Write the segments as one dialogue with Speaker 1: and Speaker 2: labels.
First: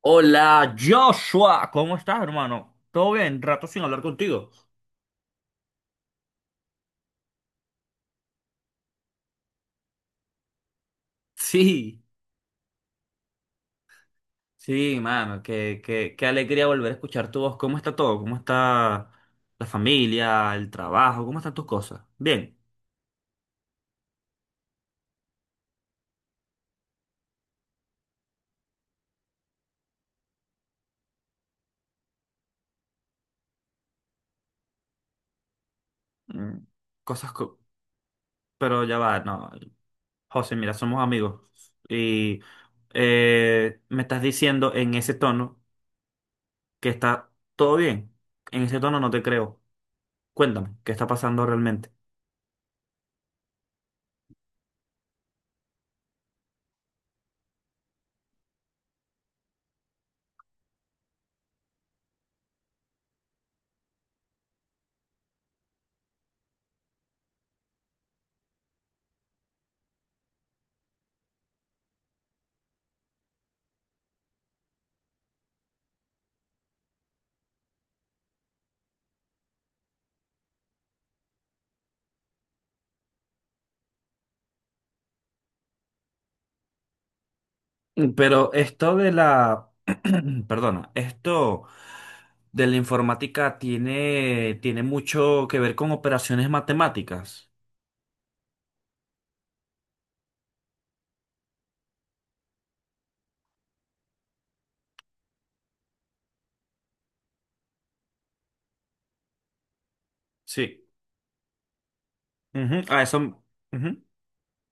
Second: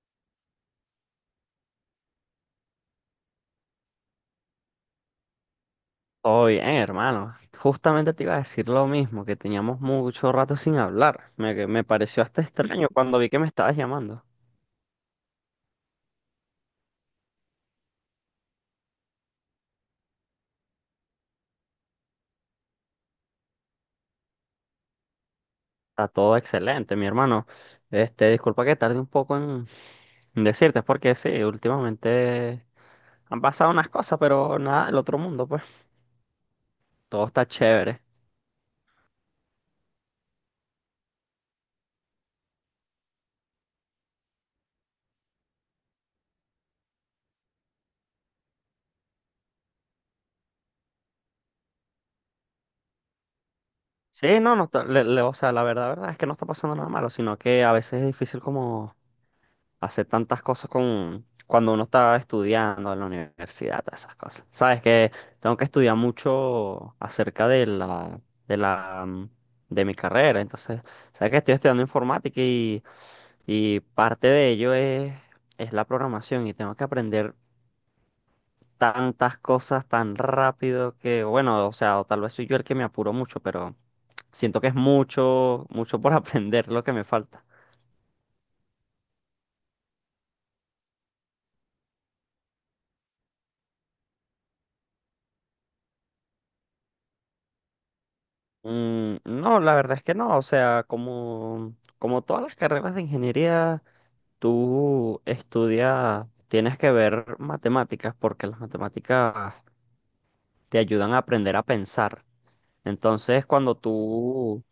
Speaker 1: Hola Joshua, ¿cómo estás, hermano? ¿Todo bien? Rato sin hablar contigo.
Speaker 2: Todo bien, hermano. Justamente te iba a decir lo mismo, que teníamos mucho rato sin hablar. Que me
Speaker 1: Sí,
Speaker 2: pareció hasta extraño cuando vi que me estabas llamando.
Speaker 1: sí, mano, qué alegría volver a escuchar tu voz. ¿Cómo está todo? ¿Cómo está la familia, el trabajo? ¿Cómo están tus cosas? Bien.
Speaker 2: Está todo excelente, mi hermano. Disculpa que tarde un poco en decirte, es porque sí, últimamente han pasado unas cosas, pero nada del otro mundo, pues.
Speaker 1: Mm,
Speaker 2: Todo
Speaker 1: Cosas,
Speaker 2: está
Speaker 1: co-
Speaker 2: chévere.
Speaker 1: pero ya va, no. José, mira, somos amigos. Y me estás diciendo en ese tono que está todo bien. En ese tono no te creo. Cuéntame, ¿qué está pasando realmente?
Speaker 2: Sí, no, no, o sea, la verdad, verdad es que no está pasando nada malo, sino que a veces es difícil como hacer tantas cosas con cuando uno está estudiando en la universidad, todas esas cosas. Sabes que tengo que estudiar mucho acerca de la, de la, mm, de mi carrera. Entonces, sabes que estoy estudiando informática y parte de ello es la programación y tengo que aprender tantas cosas tan rápido que, bueno, o sea, o tal vez soy yo el que me apuro mucho, pero siento que es mucho, mucho por aprender lo que me falta.
Speaker 1: Mm, pero esto de la, perdona, esto de la informática tiene, tiene mucho que ver con operaciones matemáticas.
Speaker 2: Mm, no, la verdad es que no. O sea, como, como todas las carreras de ingeniería, tú estudias, tienes que ver matemáticas porque las matemáticas te
Speaker 1: Sí.
Speaker 2: ayudan a aprender a pensar.
Speaker 1: Ujú. A eso,
Speaker 2: Entonces, cuando
Speaker 1: ujú.
Speaker 2: tú,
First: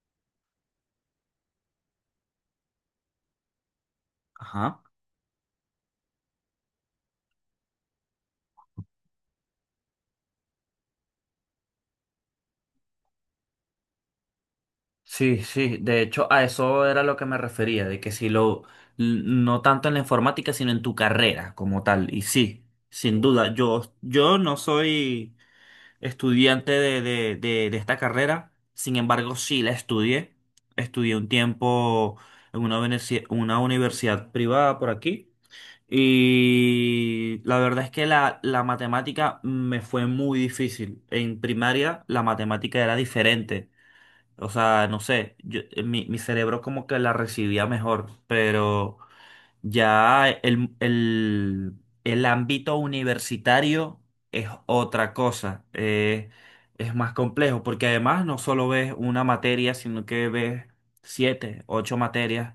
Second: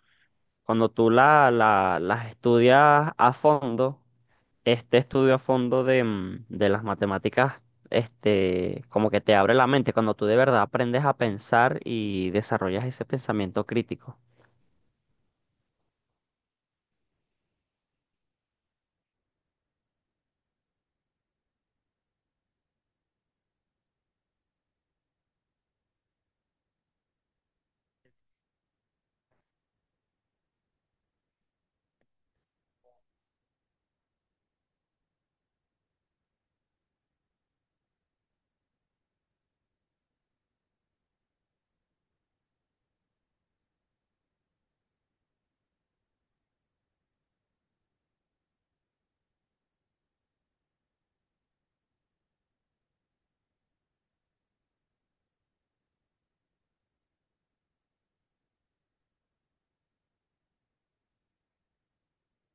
Speaker 2: cuando tú las estudias a fondo,
Speaker 1: Ajá.
Speaker 2: este estudio a fondo de de las matemáticas, como que te abre la mente cuando tú de verdad aprendes a pensar y desarrollas ese pensamiento crítico.
Speaker 1: Sí, sí, de hecho a eso era lo que me refería, de que si lo, l- no tanto en la informática, sino en tu carrera como tal. Y sí, sin duda, yo no soy... estudiante de esta carrera. Sin embargo, sí la estudié. Estudié un tiempo en una, universi- una universidad privada por aquí. Y la verdad es que la matemática me fue muy difícil. En primaria la matemática era diferente. O sea, no sé, yo- mi cerebro como que la recibía mejor, pero ya el ámbito universitario es otra cosa, es más complejo, porque además no solo ves una materia, sino que ves siete, ocho materias,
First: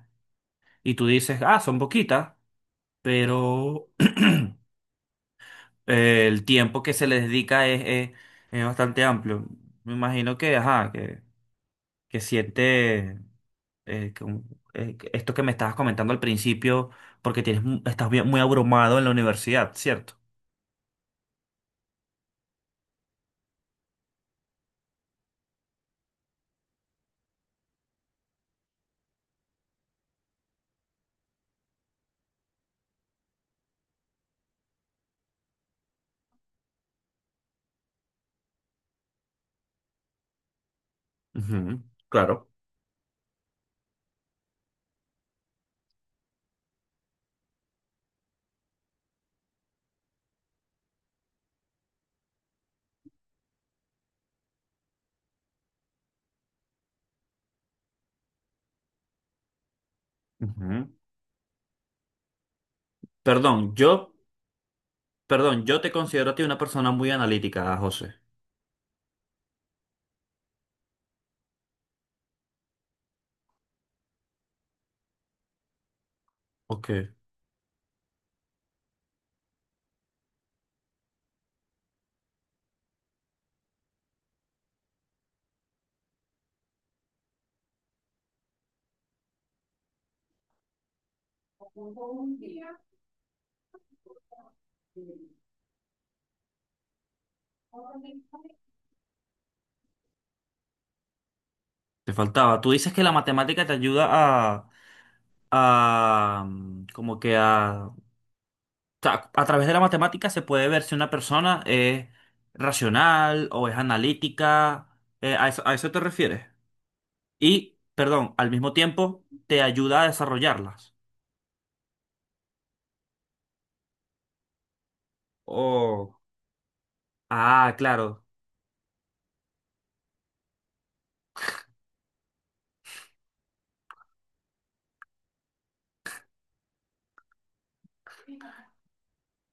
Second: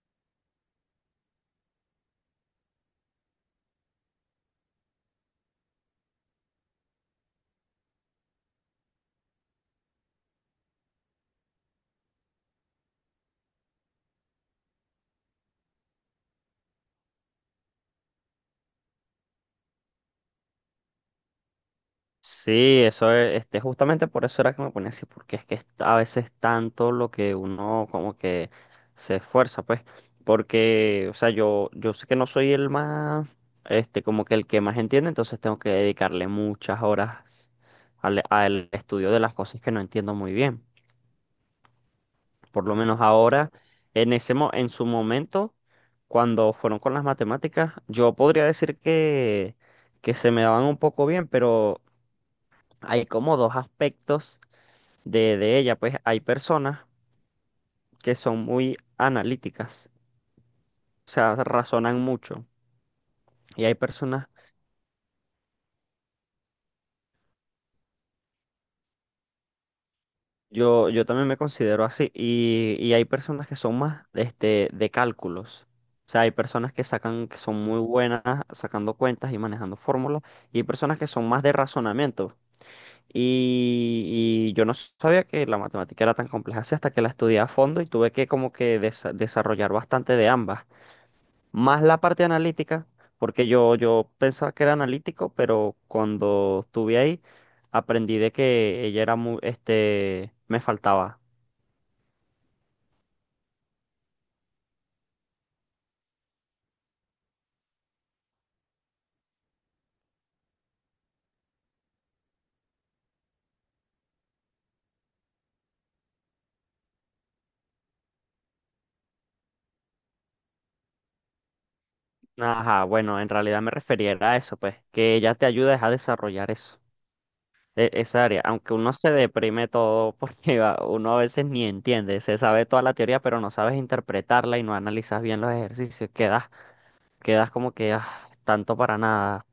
Speaker 1: y tú dices, ah, son poquitas, pero el tiempo que se le dedica es, es- es bastante amplio. Me imagino que, ajá, que siete, eh, que un- que esto que me estabas comentando al principio, porque tienes, mu- estás bien- muy abrumado en la universidad, ¿cierto?
Speaker 2: Sí, eso es, este, justamente por eso era que me ponía así, porque es que es a veces tanto lo que uno como que se esfuerza, pues, porque, o sea, yo sé que no soy el más, como que el que más entiende, entonces tengo que dedicarle muchas horas al estudio de las cosas que no entiendo muy bien.
Speaker 1: Ujú, claro.
Speaker 2: Por lo menos ahora, en su momento, cuando fueron con las matemáticas, yo podría decir que se me daban un poco bien, pero hay como dos aspectos de ella, pues hay personas que son muy analíticas,
Speaker 1: Ujú.
Speaker 2: o sea, razonan mucho. Y
Speaker 1: Perdón,
Speaker 2: hay
Speaker 1: yo,
Speaker 2: personas,
Speaker 1: perdón, yo te considero a ti una persona muy analítica, José.
Speaker 2: yo también me considero así, y hay personas que son más de cálculos. O sea, hay personas que
Speaker 1: Ok.
Speaker 2: sacan, que son muy buenas sacando cuentas y manejando fórmulas, y hay personas que son más de razonamiento. Y yo no sabía que la matemática era tan compleja así hasta que la estudié a fondo y tuve que como que desarrollar bastante de ambas. Más la parte analítica, porque yo pensaba que era analítico, pero cuando estuve ahí aprendí de que ella era muy, me faltaba.
Speaker 1: Te faltaba. Tú dices que la matemática te ayuda a, como que a, o sea, a través de la matemática se puede ver si una persona es racional o es analítica. A eso te refieres. Y, perdón, al mismo tiempo te ayuda a desarrollarlas.
Speaker 2: Ajá, bueno, en realidad me refería era a eso, pues, que ella te ayuda es a
Speaker 1: Oh,
Speaker 2: desarrollar eso,
Speaker 1: ah,
Speaker 2: e-
Speaker 1: claro.
Speaker 2: esa área, aunque uno se deprime todo porque uno a veces ni entiende, se sabe toda la teoría, pero no sabes interpretarla y no analizas bien los ejercicios, quedas, quedas como que ah, tanto para nada.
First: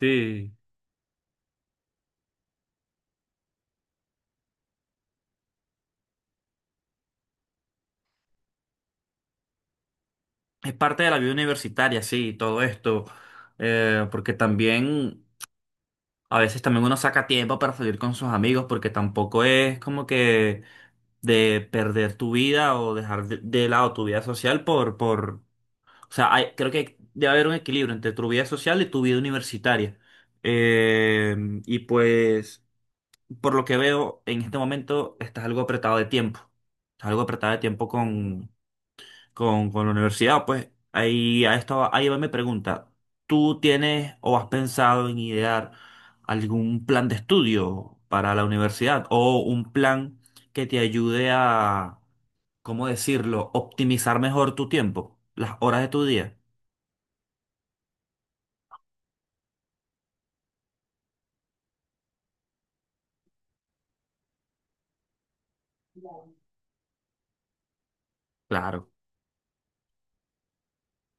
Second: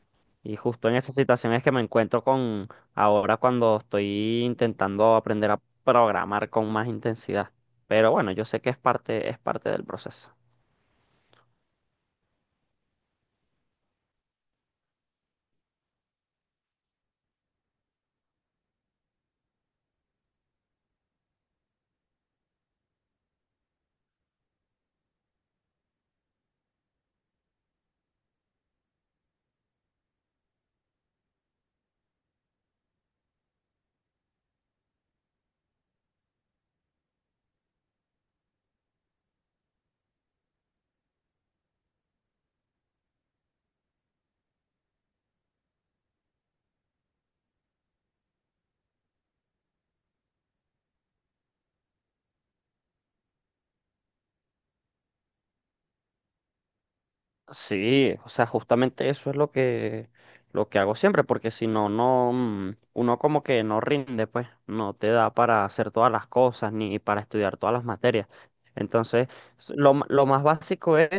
Speaker 1: Sí.
Speaker 2: Y justo en esa situación es que me encuentro con ahora cuando estoy intentando aprender a programar con más intensidad. Pero bueno, yo sé que es parte del proceso.
Speaker 1: Es parte de la vida universitaria, sí, todo esto, porque también a veces también uno saca tiempo para salir con sus amigos, porque tampoco es como que de perder tu vida o dejar de lado tu vida social o sea, hay- creo que debe haber un equilibrio entre tu vida social y tu vida universitaria. Eh, y pues, por lo que veo, en este momento estás algo apretado de tiempo, estás algo apretado de tiempo con la universidad, pues ahí, a esto, ahí va mi pregunta. ¿Tú tienes o has pensado en idear algún plan de estudio para la universidad o un plan que te ayude a, ¿cómo decirlo?, optimizar mejor tu tiempo, las horas de tu día?
Speaker 2: Sí, o sea, justamente eso es lo que hago siempre, porque si no, no, mm, uno como que no rinde, pues, no te da para hacer todas las cosas ni para estudiar todas las materias.
Speaker 1: Claro,
Speaker 2: Entonces, lo más básico es,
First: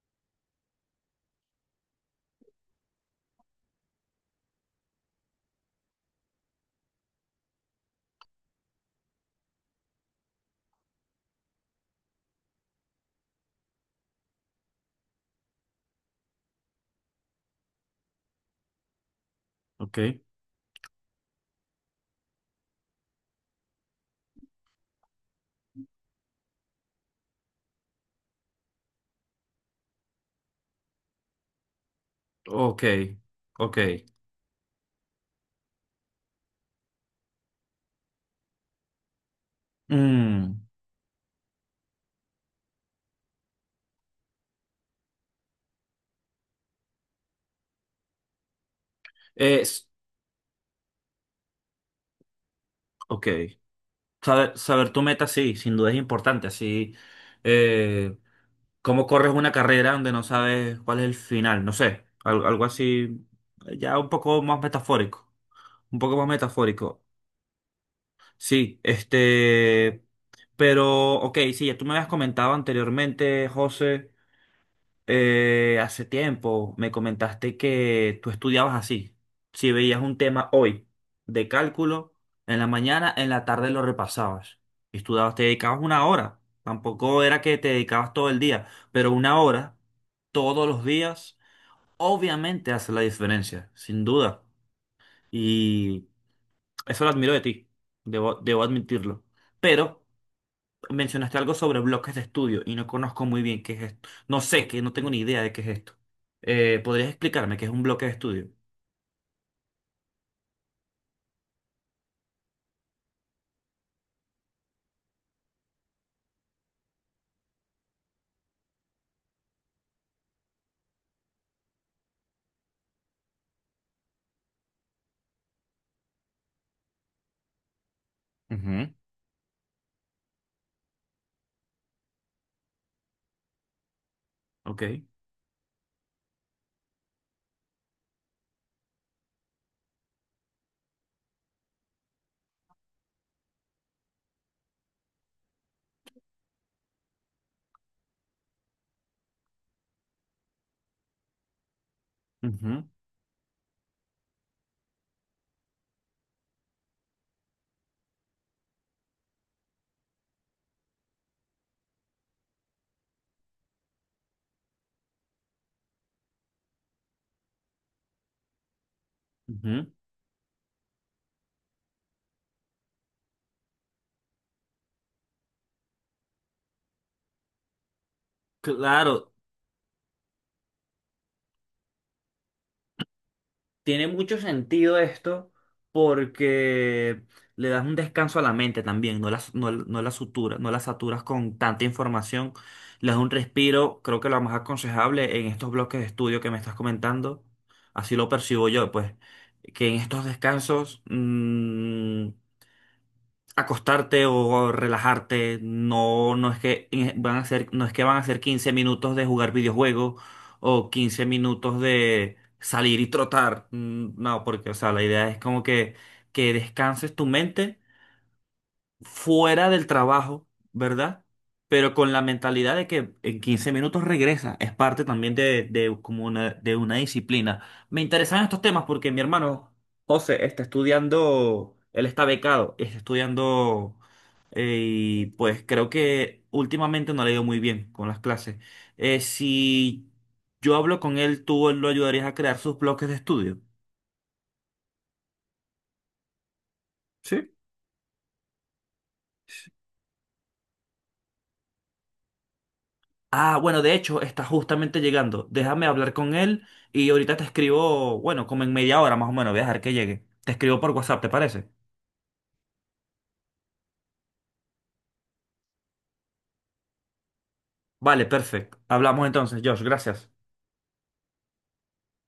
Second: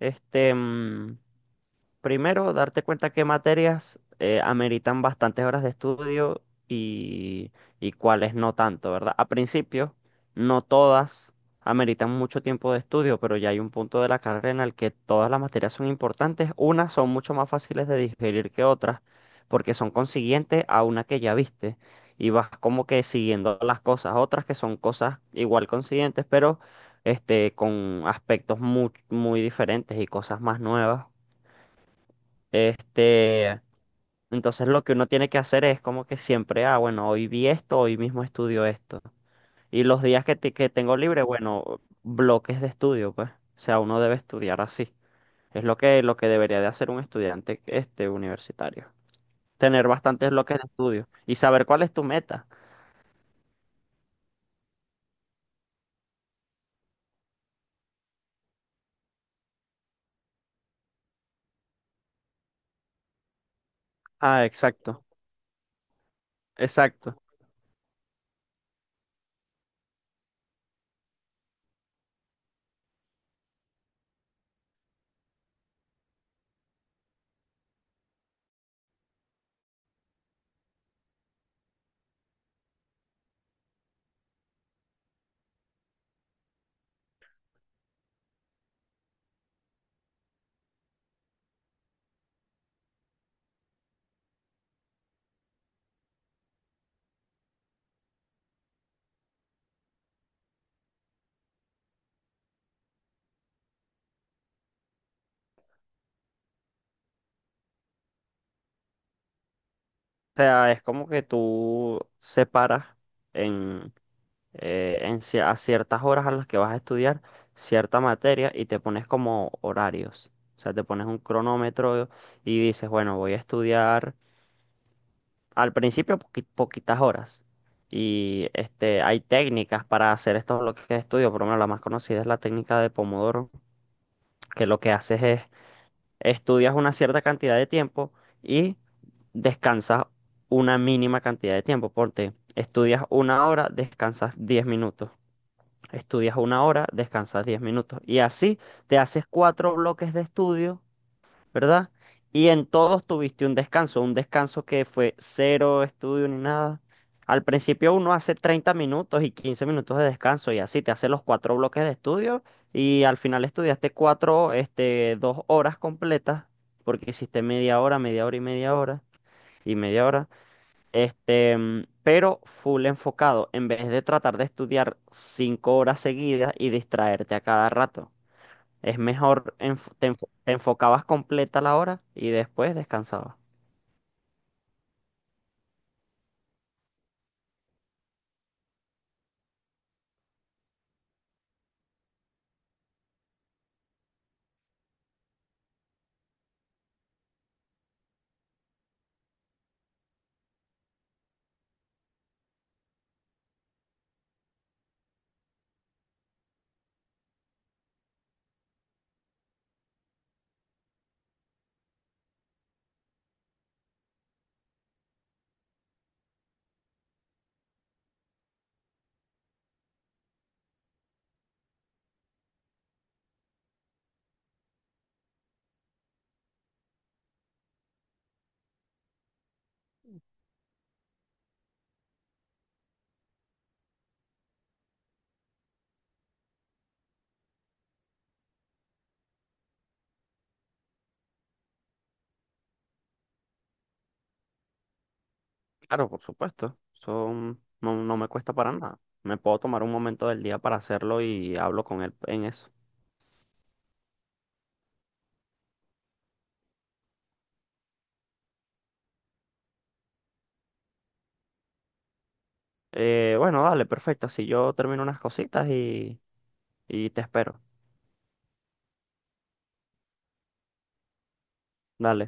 Speaker 2: este, mm, primero, darte cuenta qué materias ameritan bastantes horas de estudio y, y cuáles no tanto, ¿verdad? A principio, no todas ameritan mucho tiempo de estudio, pero ya hay un punto de la carrera en el que todas las materias son importantes. Unas son mucho más fáciles de digerir que otras, porque son
Speaker 1: ok,
Speaker 2: consiguientes a una que ya viste y vas como que siguiendo las cosas. Otras que son cosas igual consiguientes, pero este, con aspectos muy, muy diferentes y cosas más nuevas.
Speaker 1: ok,
Speaker 2: Este,
Speaker 1: ok.
Speaker 2: entonces lo que uno tiene que hacer es como que siempre, ah, bueno, hoy vi esto, hoy mismo estudio esto. Y los días que, te-
Speaker 1: Mm,
Speaker 2: que tengo libre, bueno, bloques de estudio, pues. O sea, uno debe estudiar así. Es lo que debería de hacer un estudiante universitario. Tener
Speaker 1: es,
Speaker 2: bastantes bloques de estudio y saber cuál es tu meta.
Speaker 1: ok. Saber, saber tu meta, sí, sin duda es importante, así. eh, ¿Cómo corres una carrera donde no sabes cuál es el final? No sé, al- algo, así, ya un poco
Speaker 2: Ah,
Speaker 1: más
Speaker 2: exacto,
Speaker 1: metafórico, un poco más metafórico.
Speaker 2: exacto. O
Speaker 1: Sí, este, pero, ok, sí, ya tú me habías comentado anteriormente, José, hace tiempo me comentaste que tú estudiabas así. Si veías un tema hoy de cálculo, en la mañana, en la tarde lo repasabas. Estudiabas, te dedicabas una hora. Tampoco era que te dedicabas todo el día, pero una hora todos los días, obviamente hace la diferencia, sin duda. Y eso lo admiro de ti, debo, debo admitirlo. Pero mencionaste algo sobre bloques de estudio y no conozco muy bien qué es esto. No sé, que no tengo ni idea de qué es esto. ¿Podrías explicarme qué es un bloque de estudio?
Speaker 2: sea, es como que tú separas en, a ciertas horas a las que vas a estudiar cierta materia y te pones como horarios. O sea, te pones un cronómetro y dices, bueno, voy a estudiar al principio poquitas horas. Y
Speaker 1: Ujú.
Speaker 2: hay técnicas para hacer estos bloques de estudio, por lo menos la más conocida es la técnica de Pomodoro, que lo que
Speaker 1: Ok.
Speaker 2: haces es estudias una cierta cantidad de tiempo y descansas una mínima cantidad de tiempo. Porque estudias una hora, descansas 10 minutos. Estudias una hora, descansas 10 minutos. Y así te haces 4 bloques de estudio, ¿verdad? Y en
Speaker 1: Ujú,
Speaker 2: todos tuviste un descanso que fue cero estudio ni nada. Al principio uno hace 30 minutos y 15 minutos de descanso y así te hace los 4 bloques de estudio y al final estudiaste cuatro, este, 2 horas completas porque hiciste media hora y media hora y
Speaker 1: ujú.
Speaker 2: media hora. Este, mm, pero full enfocado, en vez de tratar de estudiar 5 horas seguidas y distraerte a cada rato. Es
Speaker 1: Claro.
Speaker 2: mejor, te enfocabas completa la hora y después descansabas.
Speaker 1: Tiene mucho sentido esto porque le das un descanso a la mente también, no la, no, no la sutura- no la saturas con tanta información, le das un respiro, creo que lo más aconsejable en estos bloques de estudio que me estás comentando, así lo percibo yo, pues, que en estos descansos acostarte o relajarte, no, no es que van a ser, no es que van a ser 15 minutos de jugar videojuegos o 15 minutos de salir y trotar. Mm, no, porque, o sea, la idea es como que descanses tu mente fuera del trabajo, ¿verdad? Pero con la mentalidad de que en 15 minutos regresa. Es parte también de como una, de una disciplina. Me interesan estos temas porque mi hermano José está estudiando, él está becado, está estudiando y pues creo que últimamente no le ha ido muy bien con las clases. Si yo hablo con él, ¿tú lo ayudarías a crear sus bloques de estudio?
Speaker 2: Claro, por supuesto. Eso
Speaker 1: Sí.
Speaker 2: no me cuesta para nada. Me puedo tomar un momento del día para hacerlo y hablo con él en eso.
Speaker 1: Ah, bueno, de hecho, está justamente llegando. Déjame hablar con él y ahorita te escribo, bueno, como en media hora más o menos, voy a dejar que llegue. Te escribo por WhatsApp, ¿te parece?
Speaker 2: Bueno, dale, perfecto. Así yo termino unas cositas y te espero.
Speaker 1: Vale, perfecto. Hablamos entonces, Josh, gracias.
Speaker 2: Dale.